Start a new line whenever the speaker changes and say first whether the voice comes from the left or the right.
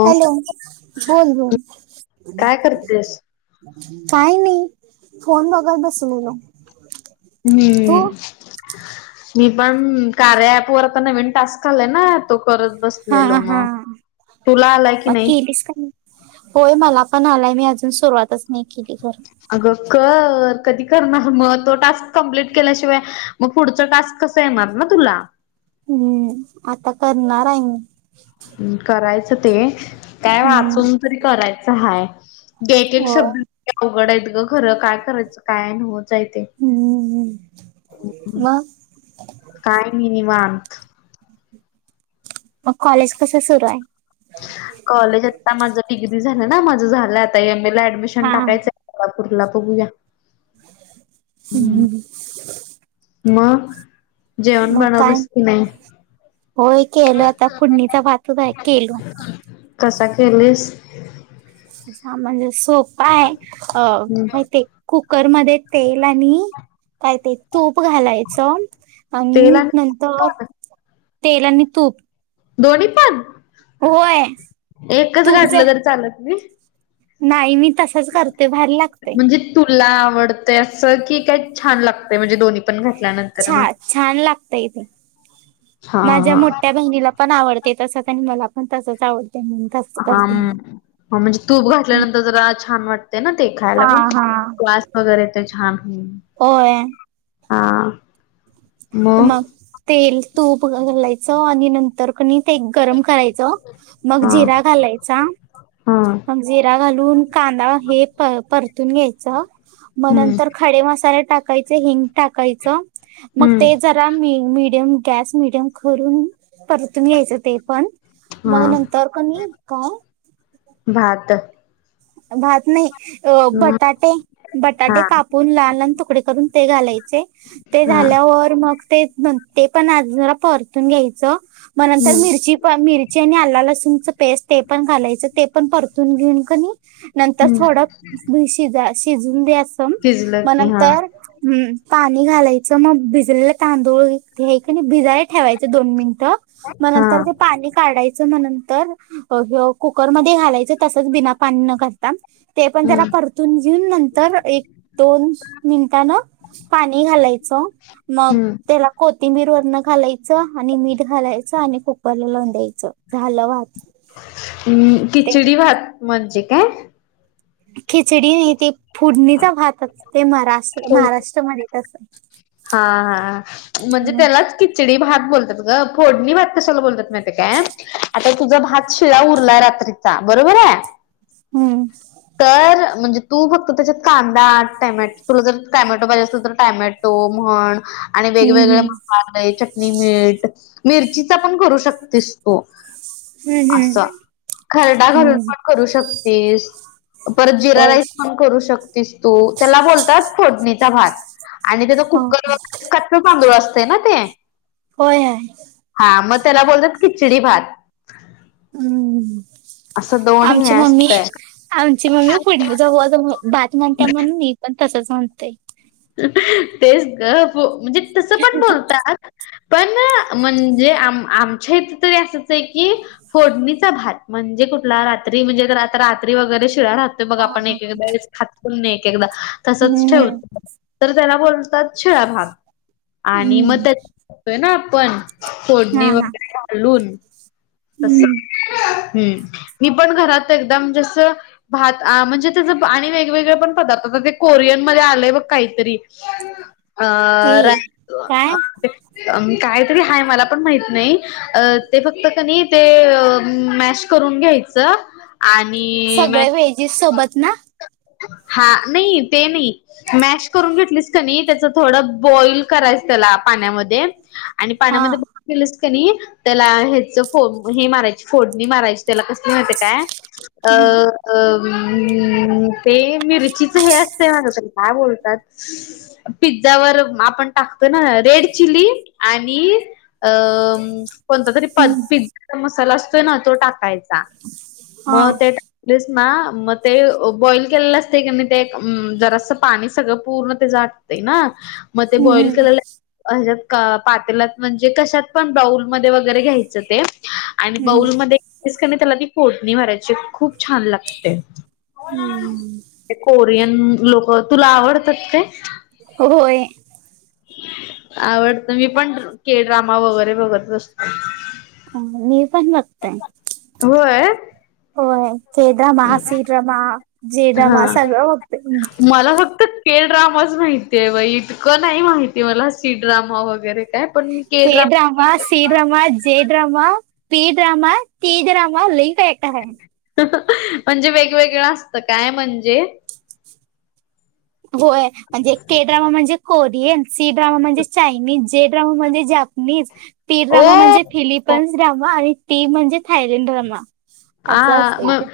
right: Hello बोल बोल.
left: काय करतेस?
right: काय नाही फोन बगत बसलेलो. तू
left: हम्म. मी पण कार्याऐप वर नवीन टास्क आलय ना तो करत
right: हा
left: बसलेलो
right: हा
left: म, तुला आलाय की नाही?
right: [unintelligible] होय मला पण आलाय मी अजून सुरुवातच नाही केली जर.
left: अगं कर कधी करणार म तो टास्क कम्प्लीट केल्याशिवाय मग पुढचा टास्क कसं येणार ना तुला.
right: हम्म आता करणार आहे मी.
left: करायचं ते काय
right: हम्म
left: वाचून तरी करायचं हाय. गेटेक
right: होय
left: शब्द या अवघड आहेत गं. खरं काय करायचं काय ना होच आहे ते
right: हम्म मग
left: काय नी निवांत.
right: मग कॉलेज कसं शुरू आहे?
left: कॉलेज आता माझं डिग्री झालं ना माझं झालेय आता एम ए ला ऍडमिशन
right: हा
left: टाकायचं कोल्हापूरला बघूया.
right: [unintelligible]
left: म
right: मग काय होय केलं आता फोडणीचा भातचं आहे केलो.
left: कसा केलीस?
right: हा म्हणजे सोपा आहे अ माहिती कुकरमध्ये तेल आणि काय ते तूप घालायचं
left: तेल
right: आणि नंतर
left: पण
right: तेल आणि तूप
left: दोन्ही पण
right: होय
left: एकचं
right: तूप जर
left: घातलं तरी चालत नई?
right: नाही मी तसच करते भारी लागते.
left: म्हणजे तुला आवडतय असं की काय छान लागते म्हणजे दोन्ही पण घातल्यानंतर
right: छा
left: ना
right: छान लागतय ते
left: हा
right: माझ्या मोठ्या बहिनी ला पण आवडते तसं आणि मला पण तसच आवडते नी.
left: हाम म्हणजे तूप घातल्यानंतर जरा छान वाट ते ना ते
right: हा
left: खायला पण
right: हा
left: वास वगैरे ते छान हम्म
right: होय
left: हा.
right: मग तेल तूप घालायचं आणि नंतर कणी ते गरम कराय चा मग
left: हा
right: जिरा घालायचा
left: हा
right: मग जरा घालून कांदा हे प परतून घ्यायचा मग
left: हम्म
right: नंतर खडे मसाले टाक कायचं हिंग टाकायचं मग ते
left: हम्म
right: जरा मि मिडियम गॅस मिडियम करून परतून घ्यायचा ते पण
left: हा
right: मग नंतर क नी काय
left: भातं
right: भात नाही अ
left: म
right: बटाटे
left: हा
right: बटाटे कापून लहान-लहान तुकडे करून ते घालायचे ते
left: हा
right: झाल्यावर मग तेच नं ते पण अजमेरा परतून घ्यायचं म नंतर
left: हम्म
right: मिरची पण मिरची आणि आला लसूणचा पेस ते पण घालायच ते पण परतून घेऊन क नी नंतर
left: हम्म
right: थोडा भू शिजा शिजून द्या सम
left: शिजलं
right: म
left: की हा
right: नंतर हम्म पाणी घालायचं म भिजलेला तांदूळ हे की नी आणि भिजायला ठेवायचं दोन मिंट म
left: हा
right: नंतर ते पाणी काढायचं म नंतर अ ब कुकरमध्ये घालायचं तसचं बिना पाणी नका ताम ते पण जरा
left: हम्म
right: परतून घेऊन नंतर एक दोन्स मींटान पाणी घालायचं मग तेला कोथिंबीर वरनं घालायचं आणि मीठ घालायचं आणि कुकरला लावून द्यायचं झालं भात.
left: उम
right: ते
left: खिचडी भात म्हणजे काय?
right: खिचडी नाही ते फोडणीचा भातच ते महाराष्
left: हो
right: महाराष्ट्रमध्ये तसं
left: हा हा म्हणजे त्यालाच खिचडी भात बोलतात. अगं फोडणी भात कशाला बोलतात माहिती काय आता तुझा भात शिळा उरला रात्री चा बरोबर हाय.
right: हम्म.
left: तर म्हणजे तू फक्त त्याच्यात कांदा टमॅ जर तुला जर टमॅटो पाहिजे असेल तर टमॅ टो म्हण आणि
right: हम्म
left: वेगवेगळे मसाले हेच्यात नी मिठ मिरचीचा पण करू शकतेस तू.
right: हम्म हम्म
left: असा खरडा घालून
right: हम्म
left: पण करू शकतेस. परत जिरा
right: होय
left: राईस पण करू शकतीस तू त्याला बोलतात फोटणीचा भात. जे
right: हा
left: कुकर वगैरे [unintelligible] चांगलं असते ना ते.
right: होय हाय
left: हा म त्याला बोलतात किचडी भात.
right: हम्म
left: असं दोन हे
right: आमची मम्मी
left: असतंय.
right: आमची मम्मी फोडणी जवळ ज म भात म्हणत्या म्हणून मी पण तसचं म्हणतय.
left: तेच गं फ म्हणजे तसं पण बोलतात. पण म्हणजे आम आमच्या इथे तरी असचं आहे की फोडणीचा भात म्हणजे कुठला रात्री म्हणजे गं रात रात्री वगैरे शिळा राह ते बघ आपण एक एकदा वेळेस खात पण नाय एक एकदा तसचं
right: हम्म
left: ठेवतो तर त्याला बोलतात छेळा भात. आणि म
right: हम्म
left: ते [inaudible] न आपण
right: हा
left: फोडणी
right: हा
left: वगैरे घालून तसं
right: हम्म
left: हम्म मी पण घरात एकदम जसं भात आ म्हणजे तेचा आणि वेगवेगळे पण पदार्थ ते कोरियनमध्ये आलेय बघ काहीतरी अ
right: ती
left: रा.
right: काय
left: [inaudible] अं काहीतरी हाय मला पण माहित नाही. अ ते फक्त क नी ते अं मॅश करून घ्याय चं आणि मेन.
right: सगळे व्हेजीस सोबत ना
left: [inaudible] हा नई ते नायी. मॅश करून घेतलीस का नी त्याचा थोडं बॉईल करायचा त्याला पाण्यामध्ये आणि
right: हा
left: पाण्यामध्ये [inaudible] केलस क नी त्याला हेच फो हे मारायची फोडणी मारायची त्याला कसली माहिती काय अ
right: हम्म
left: अं ते मिरचीचा हे असते [unintelligible] तरी कोळतात पिझ्झावर म आपण टाकतो ना अ रेड चिली आणि अम कोणता तरी प
right: हम्म
left: पिझ्झा मसाला असतोय ना तो टाकायचा
right: हा
left: म ते टाक प्लेस ना म ते अ बॉईल केलेला असते क नी घेऊन ते अं जरासा पाणी सगळं पूर्ण त्याचं आटते ना मग ते
right: हम्म
left: बॉईल
right: हम्म
left: केलेला अ हेज्यात का पातेलात म्हणजे कशात पण बाउल मध्ये वगैरे घ्यायचं ते आणि
right: हम्म
left: बाऊलमध्ये [inaudible] ते त्याला ती फोडणी मारायची खूप छान लागते.
right: हम्म
left: ते कोरियन लोकं तुला आवडतात काय
right: होय
left: आवडतं मी पण के ड्रामा वगैरे बघत बसतो.
right: कोण निळ पण बघतय
left: होय
right: होय K drama, C drama, J drama
left: हा
right: सगळं बघतय मी.
left: मला फक्त के ड्रामाच माहिती आहे बाई इतकं नाही माहितीे मला सी ड्रामा वगैरे तय पण मी K drama
right: K drama, J drama, P drama, T drama लय काय-काय आहे.
left: म्हणजे वेगवेगळं असतं काय म्हणजे?
right: होय म्हणजे के ड्रामा म्हणजे कोरियन, सी ड्रामा म्हणजे चायनीज जे ड्रामा म्हणजे जापनीज, पी
left: ओ
right: ड्रामा म्हणजे फिलिप कंस ड्रामा आणि टी म्हणजे थायलंड ड्रामा.
left: आ
right: असं
left: म
right: असतंय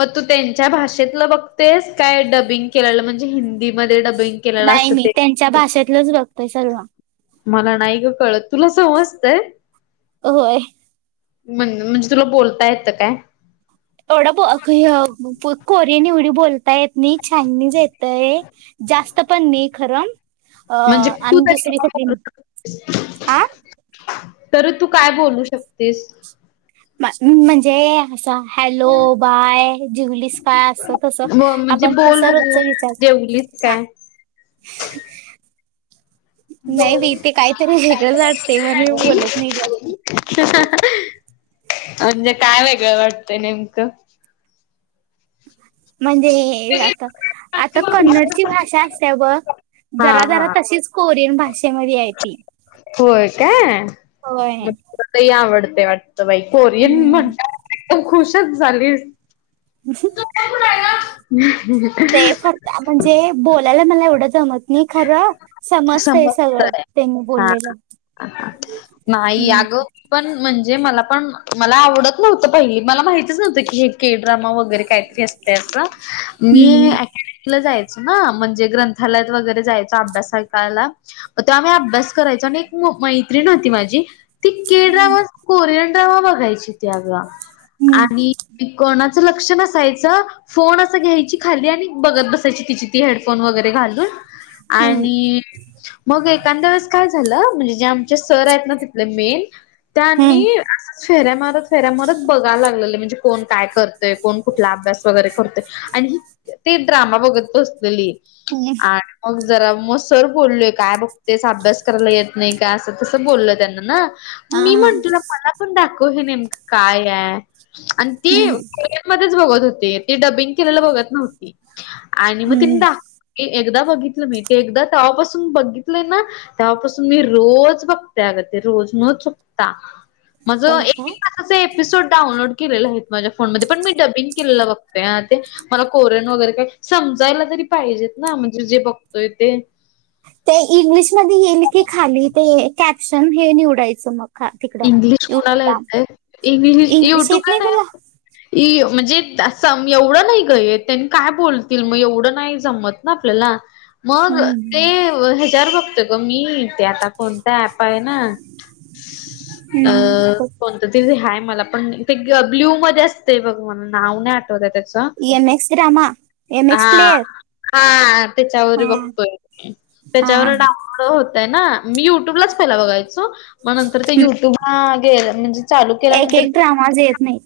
left: मग तू त्यांच्या भाषेतलं बघतेस काय डबिंग केलेलं म्हण जे हिंदीमध्ये डबिंग केलेलं असतं ते.
right: च्या भाषेतलंच बघतय सर्वा.
left: मला नाही गं कळत तुला समजते?
right: होय
left: म्हण म्हणजे तुला बोलता येतं काय?
right: तेवढा बो अख य कोरियन येवढी बोलतायेत नी चायनीज येतंय जास्त पण नाही खरं. आ
left: म्हणजे तू
right: आणि दूसरीचं
left: तरी
right: फिलिम आं.
left: तरी तू काय बोलू शकतेस?
right: म म्हणजे असं हॅलो, बाय, जीवलीस का असं तसं
left: ब म्हणजे
right: आपण
left: बोल
right: तसं
left: बघू
right: रोजचं विचार
left: जेवलीस काय? [unintelligible]
right: नाही बाई ते काहीतरी वेगळंच वाटते म्हणून मी बोलत नाही जास्त
left: म्हणजे काय वेगळं वाटतंय नेमकं?
right: म्हणजे ए आता आता कन्नडची भाषा असते ब
left: हा
right: जरा-जरा
left: हा
right: तशीच कोरियन भाषेमध्ये आहे ती.
left: होय काय
right: होय.
left: मग [unintelligible] आवडते वाट तय बाई कोरियन
right: हम्म
left: म्हंटल्यावर खुशच झालीस.
right: ह [unintelligible]
left: [unintelligible]
right: ते फक्त म्हणजे बोलायला मला एवढं जमत नी खरं समजतय सगळं
left: समजतंय
right: त्यांनी बोललेलं.
left: हा. नाही या
right: हम्म.
left: गं पण म्हणजे मला पण मला आवडत नव्हतं पहिले मला माहितीच नव्हतं की हे के ड्रामा वगैरे काहीतरी अस तय असं मी
right: हम्म.
left: अकॅडमीला जायचो ना म्हणजे ग्रंथालयात वगैरे जायचो अभ्यासा कायला तेव्हा आम्ही अभ्यास करायचो आणि एक मैत्रीण माझी ती के ड्रामा कोरियन ड्रामा बघायची त्या गं
right: हम्म.
left: आणि ती कोणा चा लक्ष नसायचं फोन असं घ्यायची खाली आणि बघत बसायची तिची ती हेडफोन वगैरे घालून.
right: हम्म. हम्म.
left: आणि मग एखाद्या वेळेस काय झालं म्हणजे जे आमचे सर आहेत ना तिथले मेन, त्यांनी
right: हम्म.
left: असंच फेऱ्या मारत, फेऱ्या मारत बघायला लागलेले म्हणजे कोण काय करतय, कोण कुठला अभ्यास वगैरे करतोय. आणि ते ड्रामा बघत बसलेली.
right: [unintelligible]
left: आणि मग जरा म सर बोललोय काय बघतेस अभ्यास करायला येत नाही काय असं तसं बोललय त्यांना ना
right: हा
left: मी
right: हा
left: म्हणटलो मला पण दाखव हे नेमकं काय हाय आणि ती
right: हम्म.
left: मध्येच बघत होते ती डबिंग केलेला बघत नव्हती आणि मग
right: हम्म
left: तिनी दाखवली. एकदा बघितलं मी, ते एकदा तवापासून बघितलंय ना तेव्हापासून मी रोज बघते अग ते रोज न चुकता. माझ
right: होय काय
left: एक असे एपिसोड डाउनलोड केलेले आहेत माझ्या फोनमध्ये, पण मी डबिंग केलेलं बघते हा ते. मला कोरेन वगैरे काय समजायला तरी पाहिजेत ना म्हणजे जे बघतोय ते.
right: ते इंग्लिशमध्ये येईल की खाली ते कॅप्शन हे निवडायचं मग. खा- तिकडं
left: इंग्लिश कोुणाला
right: युट्यूबला
left: येतंय इंग्लिश युट्यूबला नाही इ म्हणजे असं एवढं नाही ग येत आणि काय बोलतील मग एवढं नाही जमत ना आपल्याला. मग ते
right: हम्म.
left: ह्याच्यावर बघतोय ग मी ते आता कोणता ऍप आहे ना अ कोणत तरी हाय मला पण ते ब्ल्यूमध्ये असतंय बघ मला नाव नाही आठ वत हाय त्याच.
right: M X drama M X
left: हा.
right: प्लेयर
left: हा त्याच्यावर
right: हा
left: बघतोय.
right: हा
left: त्याच्यावर डा उनलोड होतंय ना, मी युट्यूबलाच पहिला बघायचो. मग नंतर तर ते युट्यूब हा गे म्हणजे चालू केल्यानंतर
right: ट्रामाज येत नाही.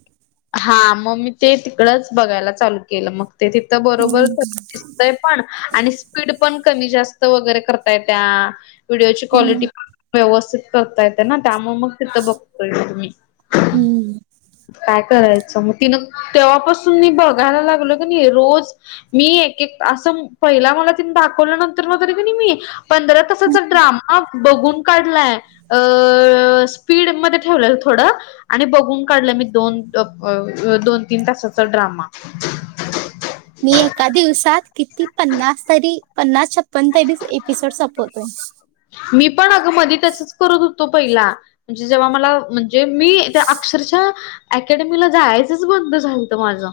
left: हा मग मी ते तिकडंच बघायला चालू केलं, मग ते तिथं
right: हम्म.
left: बरोबर दिसतय. पण आणि स्पीड पण कमी जास्त वगैरे करता येत्या. त्या व्हिडिओची क्वालिटी
right: हम्म.
left: व्यवस्थित करता येते ना त्यामुळं मग तिथं बघतोय मी.
right: हम्म.
left: काय करायचं मग तिनं तेव्हापासून मी बघायला लागलोय की नई रोज मी एकेक असं पहिला मला तिनं दाखवलं नंतर मग तरी पण कनई मी पंधरा तसच ड्राम हा बघून काढलाय. अ स्पीडमध्ये ठेवलंल थोडं आणि बघून काढलंय मी दोन अब अ अ दोन तीन तासाच ड्रामा.
right: मी एका दिवसात किती पन्नास तरी पन्नास, छप्पन तरी एपी. चट सापडतोय.
left: मी पण अग मधी तसच करत होतो पहिला म्हणजे जेव्हा मला जे मी त्या अक्षरशः अकॅडमीला जायचंच बंद झालत माझं.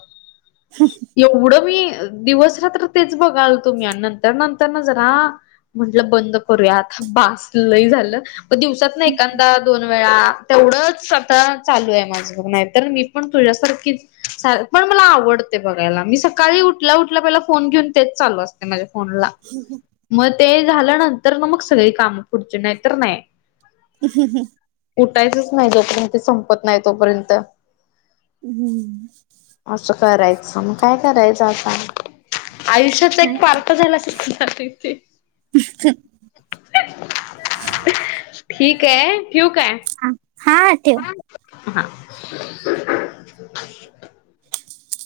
right: [inaudible]
left: एवढं मी दिवस रात्र तेच बघालतो मी आणि नंतर नंतर जरा म्हंटलं बंद करूया आता बास लई झालं. पण दिवसातनं एखांदा दोन वेळा तेवढंच सतत चालू आहे माझं. नाही तर मी पण तुझ्या सारखीच सार पण मला आवडते बघायला. मी सकाळी उठल्या उठल्या पहिला फोन घेऊन तेच चालू असते माझ्या फोनला.
right: [inaudible]
left: मग ते झाल्यानंतरन मग सगळी काम पुढची नाही तर नाही.
right: [inaudible]
left: उठायचंच नाही जोपर्यंत संपत नाही तोपर्यंत.
right: हम्म.
left: असं करायचं मग काय करायचं आता. आयुष्यात त्याचा
right: हा
left: एक पार्ट झाला असं [unintelligible]
right: [inaudible]
left: ठीक आहे. ठेऊ काय?
right: हा, हा ठेव.
left: हा.